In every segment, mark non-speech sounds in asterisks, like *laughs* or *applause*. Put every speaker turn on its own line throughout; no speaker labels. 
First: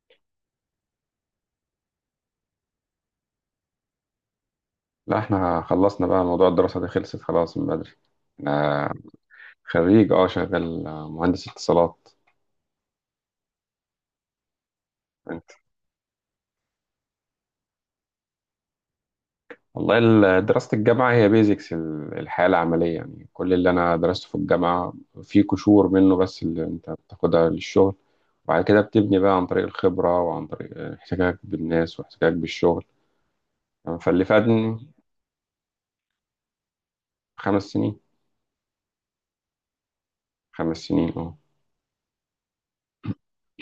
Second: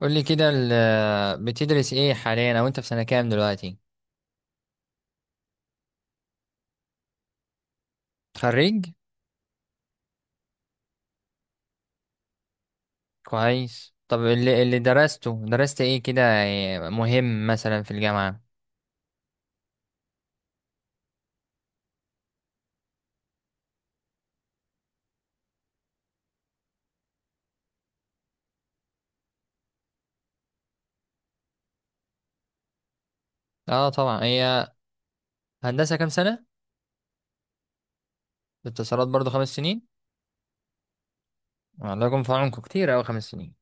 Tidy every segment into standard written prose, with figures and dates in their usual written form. قولي كده بتدرس ايه حاليا، او انت في سنة كام دلوقتي؟
لا، احنا خلصنا بقى موضوع الدراسة دي. خلصت خلاص من بدري.
خريج؟
انا خريج، شغال، مهندس اتصالات.
كويس. طب اللي درسته،
انت؟
درست ايه كده؟ مهم، مثلا في الجامعة.
والله، دراسة الجامعة هي بيزكس الحياة العملية. يعني كل اللي انا درسته في الجامعة في قشور منه بس اللي انت بتاخدها للشغل، وبعد كده بتبني بقى عن طريق الخبرة وعن طريق احتكاك بالناس واحتكاك بالشغل.
اه طبعا.
فاللي
هي
فادني.
هندسة كام سنة؟
5 سنين.
اتصالات برضو 5 سنين؟
5 سنين، اه.
الله يكون في عونكم، كتير اوي 5 سنين.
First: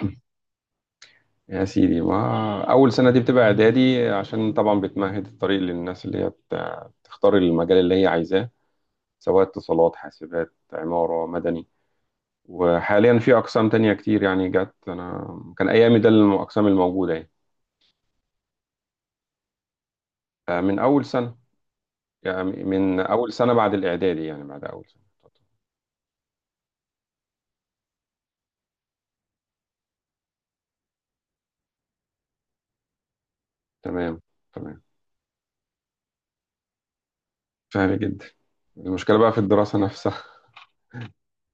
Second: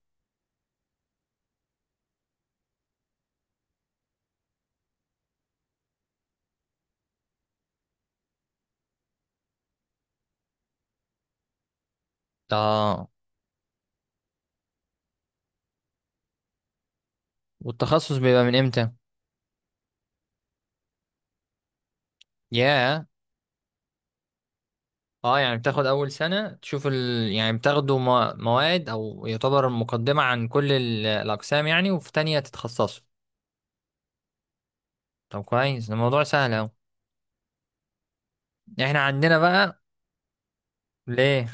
يا سيدي ما أول سنة دي بتبقى إعدادي، عشان طبعا بتمهد الطريق للناس اللي هي تختار المجال اللي هي عايزاه، سواء اتصالات، حاسبات، عمارة، مدني.
اه
وحاليا في أقسام تانية كتير يعني جت. أنا كان أيامي ده الأقسام الموجودة يعني.
والتخصص بيبقى من امتى؟
فمن أول سنة، يعني من
ياه.
أول سنة بعد الإعدادي، يعني بعد أول سنة.
اه، يعني بتاخد اول سنة تشوف يعني بتاخدوا مواد او يعتبر مقدمة عن كل الاقسام، يعني، وفي تانية تتخصصوا.
تمام، تمام.
طب كويس، ده الموضوع سهل أوي.
سهل جدا.
يعني احنا
المشكلة بقى
عندنا
في الدراسة
بقى.
نفسها.
ليه؟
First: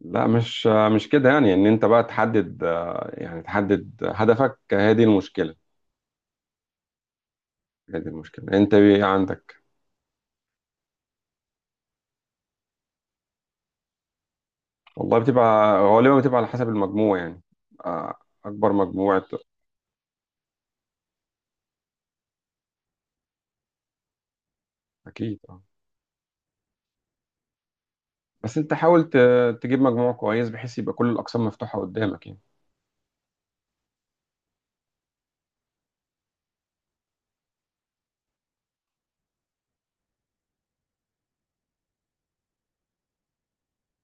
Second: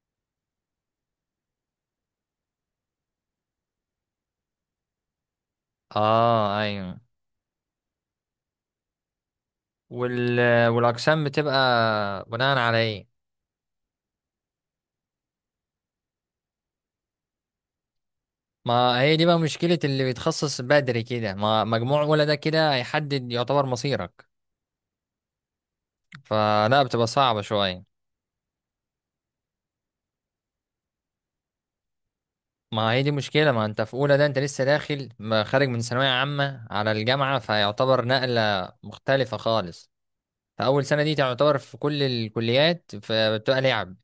لا، مش كده، يعني إن أنت بقى تحدد، يعني تحدد هدفك، هذه المشكلة.
اه ايوه.
هي دي المشكلة، انت ايه عندك؟
وال... والاقسام بتبقى بناء على ايه؟
والله، بتبقى غالبا بتبقى على حسب المجموع يعني. آه، اكبر
ما هي
مجموع
دي بقى مشكلة اللي بيتخصص بدري كده، ما مجموع ولا ده كده هيحدد يعتبر مصيرك،
اكيد، اه.
فلا بتبقى صعبة شوية.
بس انت حاول تجيب مجموع كويس بحيث يبقى كل الاقسام مفتوحة قدامك يعني.
ما هي دي مشكلة، ما انت في اولى، ده انت لسه داخل، ما خارج من ثانوية عامة على الجامعة، فيعتبر نقلة مختلفة خالص. فأول سنة دي تعتبر في كل الكليات، فبتبقى لعب.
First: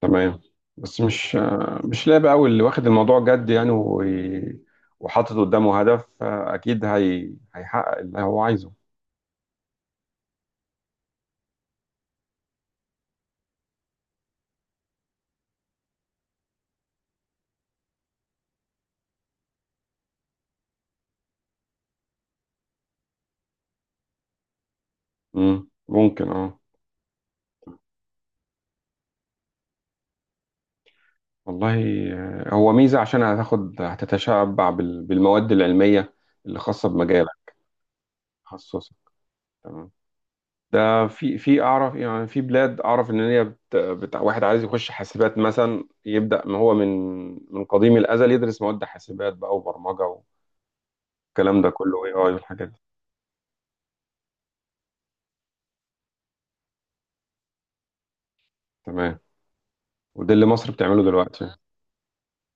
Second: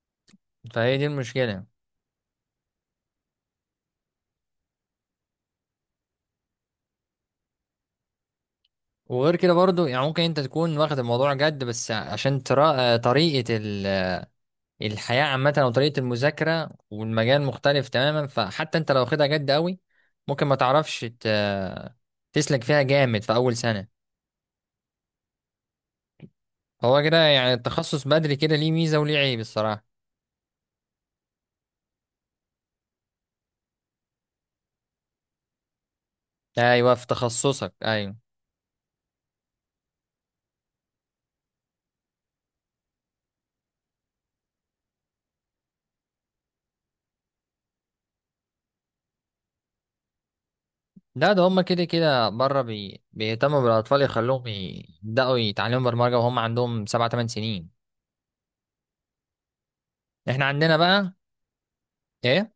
تمام.
فهي
بس
دي
مش،
المشكلة.
مش لاعب قوي اللي واخد الموضوع جد يعني، وحاطط قدامه هدف. اكيد هي هيحقق اللي هو عايزه.
وغير كده برضو، يعني ممكن انت تكون واخد الموضوع جد، بس عشان ترى طريقة الحياة عامة او طريقة المذاكرة، والمجال مختلف تماما، فحتى انت لو واخدها جد قوي، ممكن ما تعرفش تسلك فيها جامد في اول سنة.
ممكن، اه.
هو كده، يعني التخصص بدري كده ليه ميزة وليه عيب الصراحة.
والله، هو ميزة عشان هتاخد، هتتشبع بالمواد العلمية اللي خاصة
ايوه، في
بمجالك.
تخصصك ايوه.
تخصصك، تمام. ده في اعرف، يعني في بلاد اعرف ان هي واحد عايز يخش حاسبات مثلا، يبدا ما هو من قديم الازل يدرس مواد حاسبات بقى وبرمجه،
لا، ده هما
والكلام ده
كده
كله. اي
كده
اي
بره
والحاجات دي،
بيهتموا بالاطفال، يخلوهم يبداوا يتعلموا برمجة وهم عندهم 7 8 سنين.
تمام. وده
احنا
اللي مصر
عندنا
بتعمله
بقى.
دلوقتي.
ايه؟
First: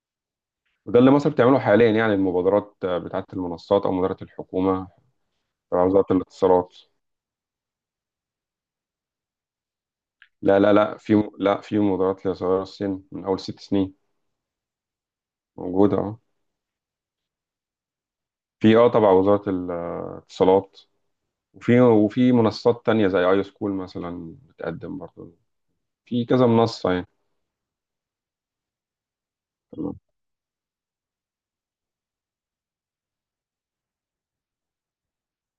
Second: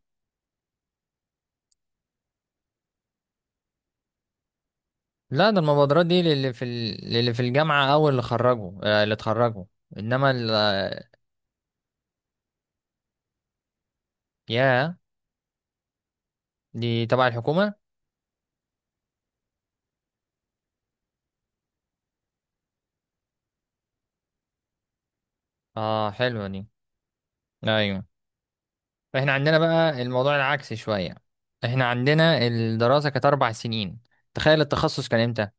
وده اللي مصر بتعمله حاليا، يعني المبادرات بتاعه المنصات او مبادره الحكومه،
لا، ده
تبع
المبادرات
وزاره
دي
الاتصالات.
للي في الجامعة أو اللي خرجوا، اللي اتخرجوا، إنما
لا لا لا، في، لا، في مبادرات لصغار السن من اول 6 سنين.
يا،
موجوده، اه.
دي تبع الحكومة؟
في، تبع وزاره الاتصالات. وفي منصات تانية زي اي سكول مثلا بتقدم برضه.
اه،
في
حلوة
كذا
دي.
منصة يعني.
أيوة. احنا عندنا
تمام.
بقى الموضوع العكسي شوية. احنا عندنا الدراسة كانت 4 سنين. تخيل التخصص كان إمتى؟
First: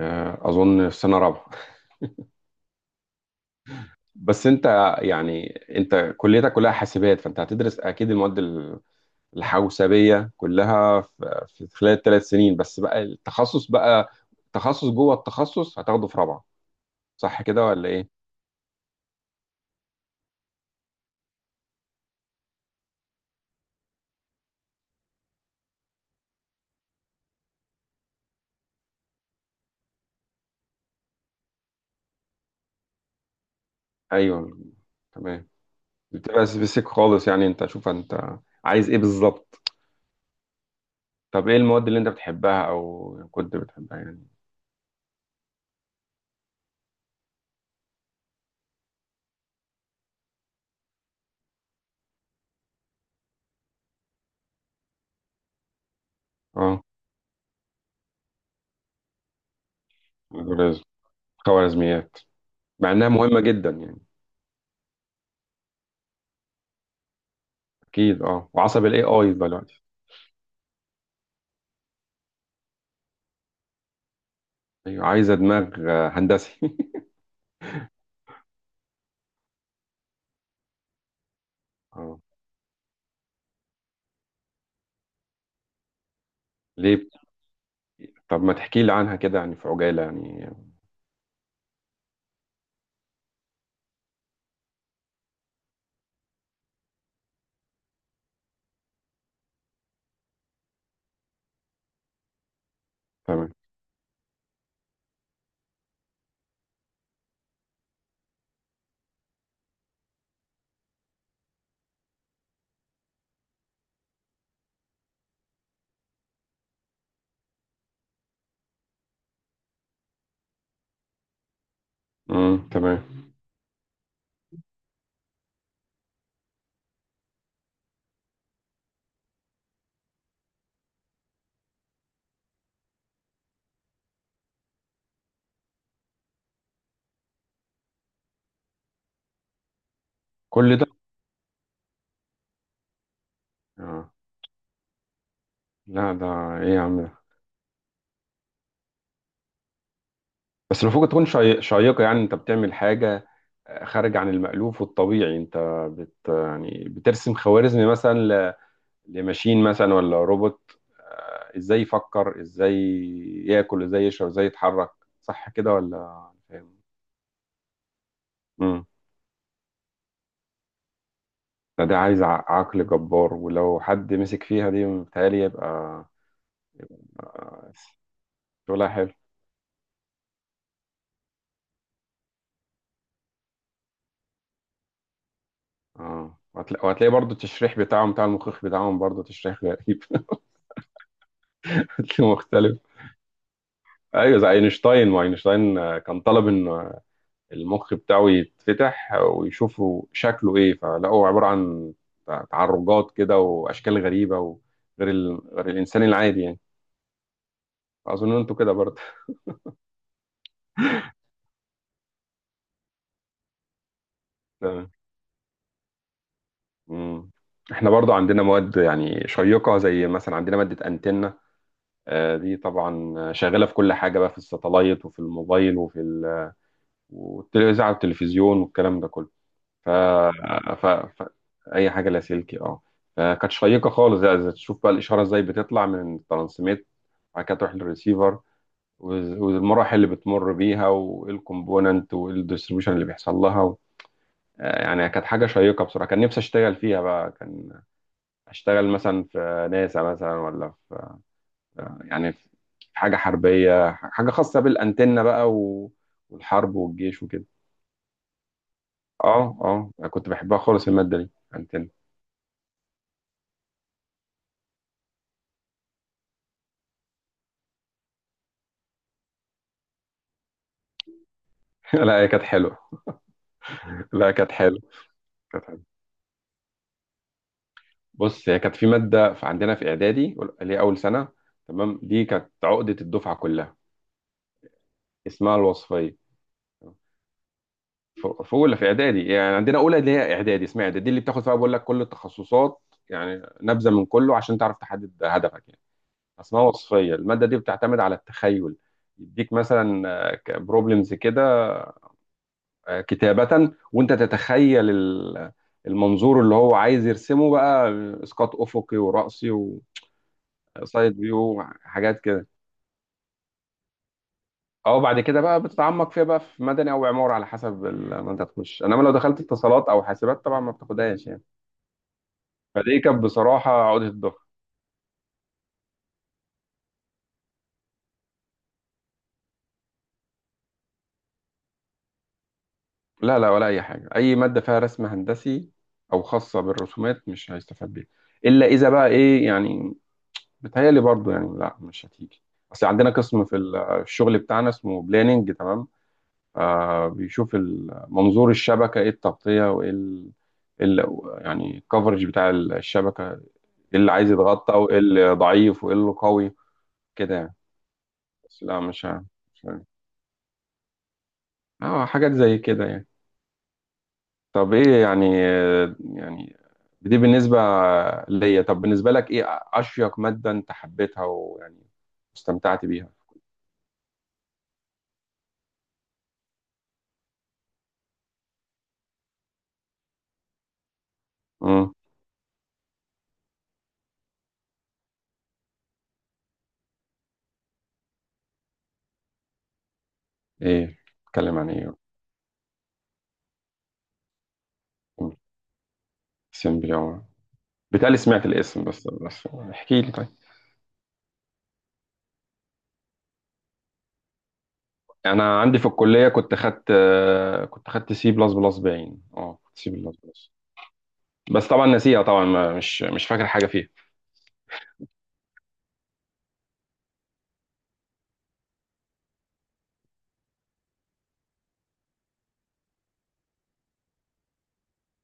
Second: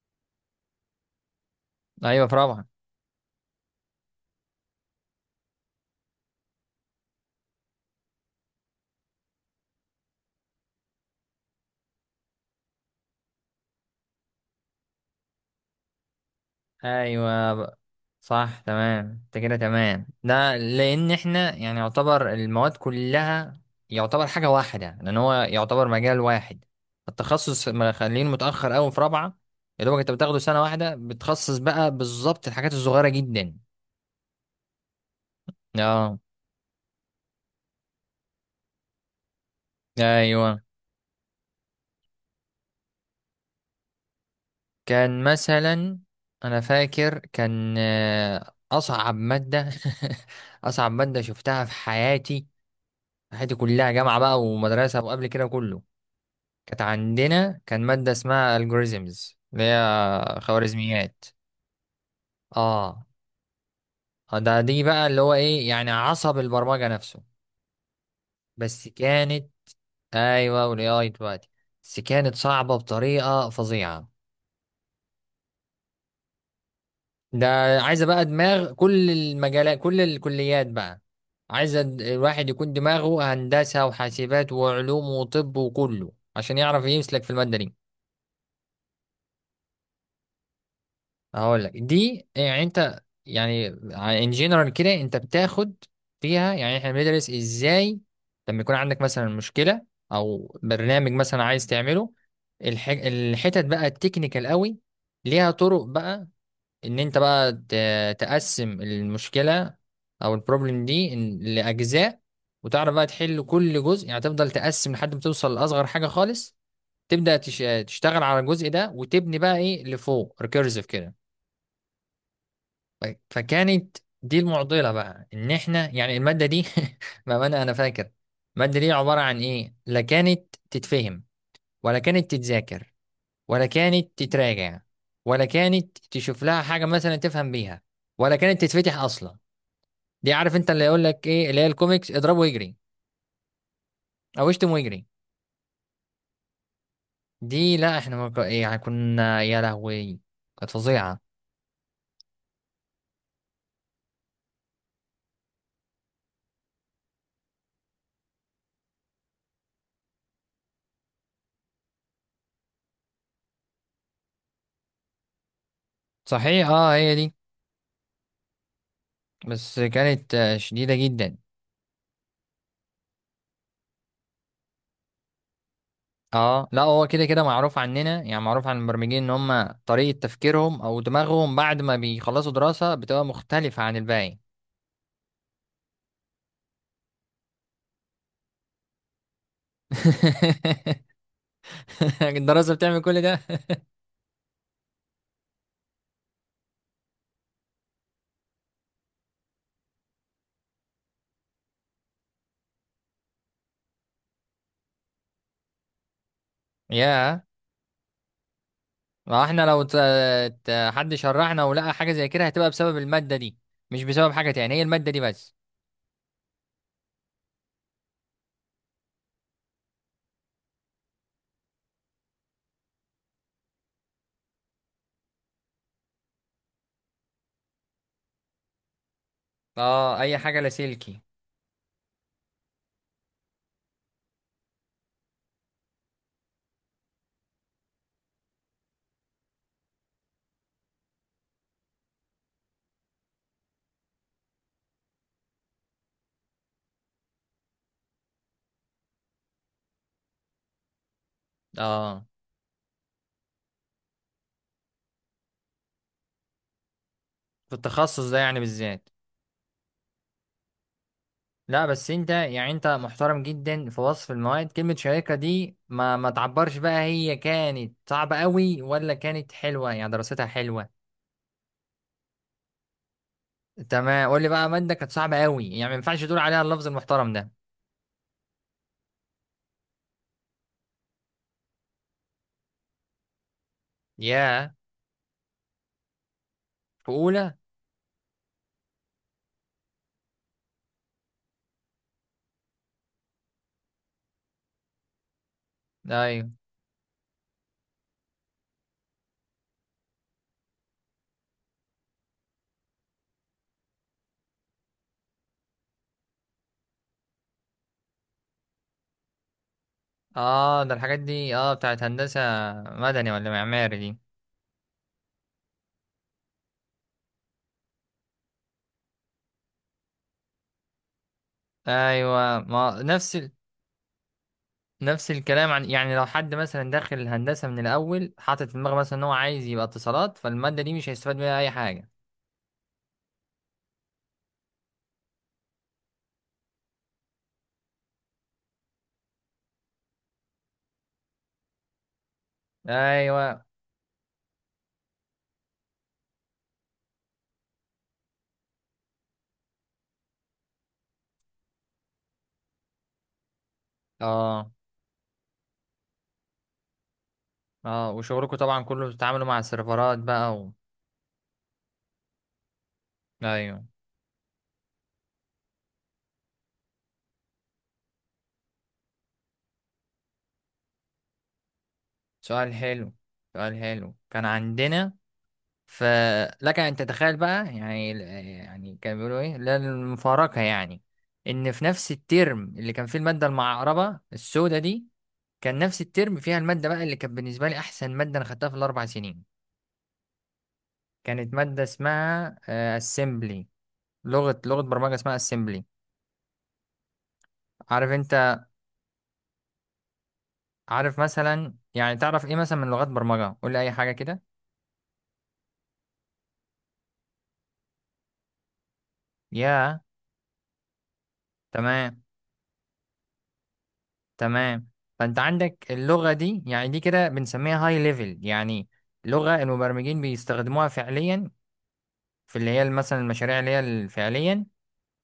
اظن في سنة رابعة.
أيوة، في رابعة.
بس انت يعني، انت كليتك كلها حاسبات، فانت هتدرس اكيد المواد الحوسبية كلها في خلال ال3 سنين، بس بقى التخصص بقى، تخصص جوه التخصص هتاخده في رابعة. صح كده
أيوة.
ولا ايه؟
صح، تمام، انت كده تمام، ده لان احنا يعني يعتبر المواد كلها يعتبر حاجة واحدة، لان هو يعتبر مجال واحد. التخصص مخلينه متأخر قوي في رابعة. يا دوبك انت بتاخده سنة واحدة بتخصص بقى بالظبط الحاجات الصغيرة جدا.
ايوه، تمام.
اه.
بتبقى سبيسيك خالص، يعني انت شوف انت عايز ايه بالظبط.
ايوه.
طب ايه المواد اللي انت بتحبها او كنت بتحبها يعني؟
كان مثلا، انا فاكر كان اصعب مادة. *laughs* اصعب مادة شفتها في حياتي، حياتي كلها جامعة بقى ومدرسة وقبل كده كله. كانت
اه.
عندنا، كان مادة اسمها algorithms، اللي هي
الجوريزم،
خوارزميات.
خوارزميات. مع
اه.
انها مهمه جدا يعني.
آه، ده دي بقى اللي هو ايه، يعني عصب البرمجة نفسه.
اكيد، اه، وعصب
بس
الاي اي
كانت،
دلوقتي.
ايوه، والاي اي دلوقتي، بس كانت صعبة بطريقة فظيعة.
ايوه، عايزه دماغ هندسي.
ده. عايزة بقى دماغ كل المجالات كل الكليات بقى. عايزة
*laughs* اه،
الواحد يكون دماغه هندسة وحاسبات وعلوم وطب وكله عشان يعرف
ليه؟
يمسلك في المادة دي.
طب ما تحكي لي عنها كده يعني، في عجاله يعني.
هقول لك، دي يعني، انت يعني، ان جنرال كده انت بتاخد فيها. يعني احنا بندرس ازاي لما يكون عندك مثلا مشكله، او برنامج مثلا عايز تعمله.
تمام.
الحتت بقى التكنيكال قوي ليها طرق بقى. ان انت بقى تقسم المشكله او البروبلم دي لاجزاء، وتعرف بقى تحل كل جزء، يعني تفضل تقسم لحد ما توصل لاصغر حاجه خالص، تبدا تشتغل على الجزء ده وتبني بقى ايه لفوق، ريكيرسيف كده. ف-
تمام.
فكانت دي المعضلة بقى، ان احنا يعني المادة دي، *laughs* بأمانة انا فاكر المادة دي عبارة عن ايه، لا كانت تتفهم ولا كانت تتذاكر ولا كانت تتراجع ولا كانت تشوف لها حاجة مثلا تفهم بيها ولا كانت تتفتح اصلا. دي عارف انت
كل
اللي
ده،
يقول لك ايه اللي هي الكوميكس، اضربه ويجري
اه.
او اشتم ويجري.
لا ده، ايه يا عم ده.
دي لا، احنا ما ك- يعني كنا يا لهوي، كانت
بس المفروض
فظيعة.
تكون شيقه، يعني انت بتعمل حاجه خارج عن المألوف والطبيعي. انت يعني بترسم خوارزمي مثلا لماشين مثلا ولا روبوت، ازاي يفكر، ازاي ياكل، ازاي يشرب، ازاي يتحرك. صح كده ولا
صحيح،
فاهم؟
اه، هي دي.
امم
بس كانت شديدة جدا.
فده عايز، عقل جبار، ولو حد مسك فيها دي متهيألي يبقى.
اه لا، هو كده كده
آه،
معروف عننا، يعني معروف عن
شغلها حلو.
المبرمجين ان هم طريقة تفكيرهم او دماغهم بعد ما بيخلصوا دراسة بتبقى مختلفة عن الباقي.
اه. وهتلاقي برضو التشريح بتاعهم، بتاع المخيخ بتاعهم، برضو تشريح غريب. *laughs*
*laughs*
هتلاقيه
الدراسة
مختلف.
بتعمل كل ده.
ايوه، زي اينشتاين. ما اينشتاين، كان طالب ان المخ بتاعه يتفتح ويشوفوا شكله ايه، فلقوا عبارة عن تعرجات كده واشكال غريبة، وغير ال... غير الانسان العادي يعني.
يا،
اظن انتوا كده برضه.
ما احنا لو حد شرحنا ولقى حاجة زي كده هتبقى بسبب المادة دي، مش بسبب حاجة
*laughs*
تاني، هي
تمام.
المادة دي بس.
مم. احنا برضه عندنا مواد يعني شيقة، زي مثلا عندنا مادة انتنة. دي طبعا شغالة في كل حاجة بقى، في الساتلايت، وفي الموبايل، وفي والتلفزيون والكلام ده كله. ف...
اه، اي حاجة
ف...
لاسلكي.
ف... اي حاجه لاسلكي، اه. فكانت شيقه خالص، زي، تشوف بقى الاشاره ازاي بتطلع من الترانسميت وبعد كده تروح للريسيفر، والمراحل اللي بتمر بيها، وايه الكومبوننت، وايه الديستريبيوشن اللي بيحصل لها، و... يعني كانت حاجه شيقه بصراحه. كان نفسي اشتغل فيها بقى، كان اشتغل مثلا في ناسا مثلا، ولا في،
اه،
يعني في حاجه حربيه، حاجه خاصه بالانتنه بقى، و... والحرب والجيش وكده.
في التخصص ده يعني بالذات.
اه، اه، كنت بحبها خالص الماده دي،
لا
انتنه.
بس انت، يعني انت محترم جدا في وصف المواد، كلمة شيقة دي ما تعبرش بقى، هي كانت صعبة قوي ولا كانت حلوة يعني دراستها حلوة؟
*laughs* لا، هي كانت حلوه. *laughs*
تمام،
لا،
قول لي
كانت
بقى
حلوه.
مادة كانت صعبة
كانت
قوي،
حلوه.
يعني ما ينفعش تقول عليها اللفظ المحترم ده.
بص، هي كانت في ماده في عندنا في اعدادي، اللي هي اول سنه، تمام. دي كانت عقده الدفعه كلها.
ياه.
اسمها الوصفيه.
في اولى؟
في اولى، في اعدادي، يعني عندنا اولى اللي هي اعدادي، اسمها اعدادي، دي اللي بتاخد فيها بقول لك كل التخصصات، يعني نبذه من كله عشان تعرف تحدد هدفك يعني.
ايوه.
اسمها وصفيه. الماده دي بتعتمد على التخيل. يديك مثلا بروبلمز كده، كتابه، وانت تتخيل المنظور اللي هو عايز يرسمه بقى، اسقاط افقي ورأسي،
اه، ده
سايد
الحاجات دي
فيو،
اه بتاعت
حاجات
هندسة
كده.
مدني ولا معماري دي؟
اه، بعد كده بقى بتتعمق فيها بقى في مدني او عمارة على حسب ما انت تخش، انما لو دخلت اتصالات او حاسبات طبعا ما بتاخدهاش يعني.
ايوه،
فدي
ما
كانت
نفس
بصراحة عقدة الظهر.
نفس الكلام، عن يعني لو حد مثلا داخل الهندسة من الاول حاطط في دماغه مثلا ان هو عايز يبقى اتصالات، فالمادة دي مش هيستفاد منها اي حاجة.
لا لا، ولا اي حاجة. اي مادة فيها رسم هندسي او خاصة بالرسومات مش هيستفاد بيها، الا اذا بقى ايه يعني. بتهيألي برضو يعني لا، مش هتيجي. اصل عندنا قسم في
ايوه.
الشغل بتاعنا اسمه بلاننج، تمام. بيشوف منظور الشبكة، ايه التغطية، وايه إيه يعني الكفرج بتاع الشبكة، ايه اللي عايز
اه.
يتغطى، وايه اللي ضعيف، وايه اللي قوي. كده يعني.
اه، وشغلكم
بس لا،
طبعا
مش
كله
عارف.
بتتعاملوا مع
مش عارف.
السيرفرات بقى
اه، حاجات زي كده يعني.
ايوه.
طب ايه يعني، يعني دي بالنسبة ليا، طب بالنسبة لك ايه أشيق مادة انت حبيتها ويعني
سؤال
استمتعت بيها؟
حلو. سؤال حلو. كان عندنا، فلك ان تتخيل بقى يعني، يعني كانوا بيقولوا ايه، لا المفارقه يعني، ان في
امم
نفس الترم اللي كان فيه الماده المعقربه السوداء دي، كان نفس الترم فيها الماده بقى اللي كانت بالنسبه لي احسن ماده انا خدتها في ال4 سنين.
ايه؟
كانت
اتكلم عن
ماده
ايه؟
اسمها اسمبلي. لغه برمجه اسمها اسمبلي.
اسم باليوم.
عارف
بتالي سمعت
انت.
الاسم، بس، احكي لي طيب.
عارف مثلا، يعني تعرف ايه مثلا من لغات برمجة، قول لي اي حاجة كده.
انا عندي في الكليه كنت خدت، C++، باين كنت سي
يا.
بلس بلس بس طبعا ناسيها
تمام.
طبعا، مش فاكر حاجه فيها.
تمام. فانت عندك اللغة دي، يعني دي كده بنسميها هاي ليفل، يعني لغة المبرمجين بيستخدموها فعليا في اللي هي مثلا المشاريع اللي هي فعليا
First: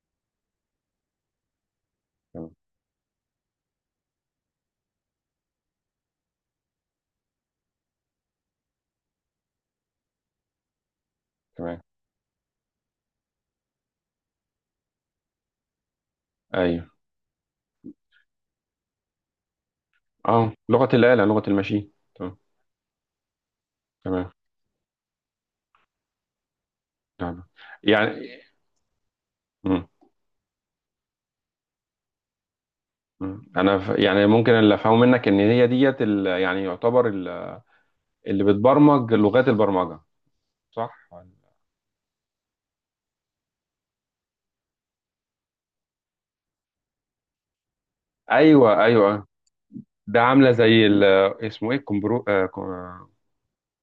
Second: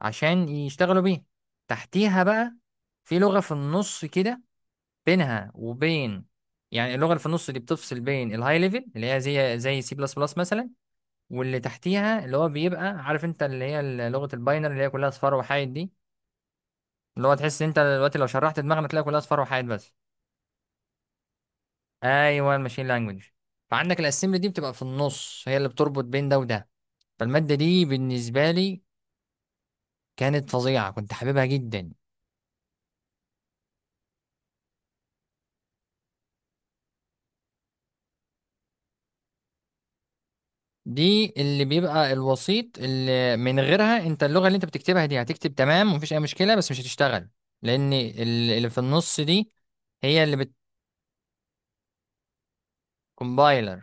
عشان يشتغلوا بيها. تحتيها
تمام،
بقى، في لغة في النص كده بينها وبين، يعني اللغة اللي في النص دي بتفصل بين الهاي ليفل اللي هي زي سي بلس بلس مثلا، واللي
تمام.
تحتيها اللي هو بيبقى عارف انت، اللي هي لغة الباينر اللي هي كلها اصفار وحايد دي.
ايوه،
اللي هو تحس انت دلوقتي لو شرحت دماغنا تلاقي كلها اصفار وحايد بس.
اه. لغه الاله، لغه الماشين، تمام.
ايوه، الماشين لانجوج. فعندك
تمام،
الاسمبلي دي بتبقى في النص هي اللي بتربط بين ده وده.
تمام،
فالمادة دي
يعني.
بالنسبة لي
مم.
كانت فظيعة، كنت حاببها جدا.
مم. انا يعني ممكن اللي افهمه منك ان هي ديت يعني يعتبر اللي بتبرمج لغات البرمجه، صح؟
دي اللي بيبقى الوسيط، اللي من غيرها انت اللغة اللي انت بتكتبها دي هتكتب تمام ومفيش اي مشكلة بس مش هتشتغل، لان اللي في
ايوه،
النص
ايوه.
دي
ده
هي اللي
عامله زي اسمه ايه،
بتكمبايلر.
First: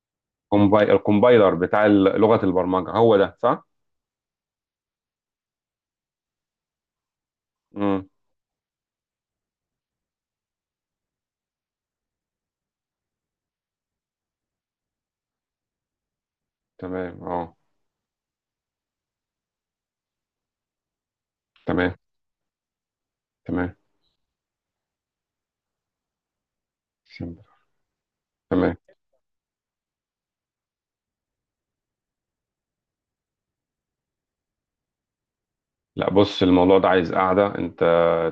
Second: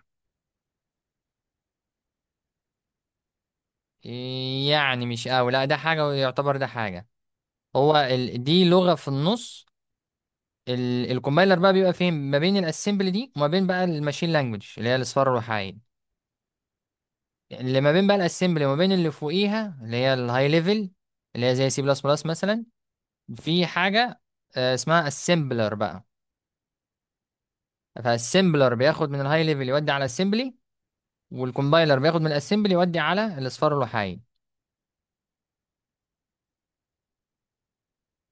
كومباي، الكومبايلر بتاع لغه البرمجه، هو ده صح؟
يعني مش قوي، لا ده حاجة ويعتبر ده حاجة. هو
مم.
دي لغة في النص. الكومبايلر بقى بيبقى فين ما بين الاسمبلي دي وما بين بقى الماشين لانجوج اللي هي الاصفار الوحايد.
تمام، اه.
اللي ما بين بقى الاسمبلي وما بين اللي فوقيها اللي هي الهاي ليفل، اللي هي زي سي
تمام،
بلس بلس مثلا، في
تمام.
حاجة اسمها اسمبلر بقى.
سيمبل.
فالاسمبلر
تمام.
بياخد من الهاي ليفل يودي على الاسمبلي، والكومبايلر بياخد من الاسمبلي يودي على الاصفار الوحايد.
لا بص، الموضوع ده عايز قاعدة. انت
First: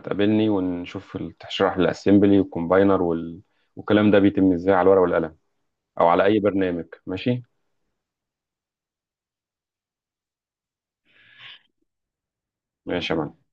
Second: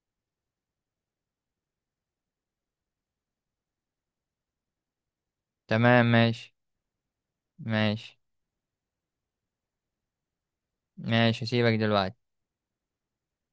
تقابلني ونشوف، تشرح لي الاسمبلي والكومباينر وال... والكلام ده بيتم ازاي على الورقة والقلم،
تمام،
او على اي
ماشي.
برنامج. ماشي.
ماشي. ماشي، هسيبك دلوقتي.
ماشي. يا معلم.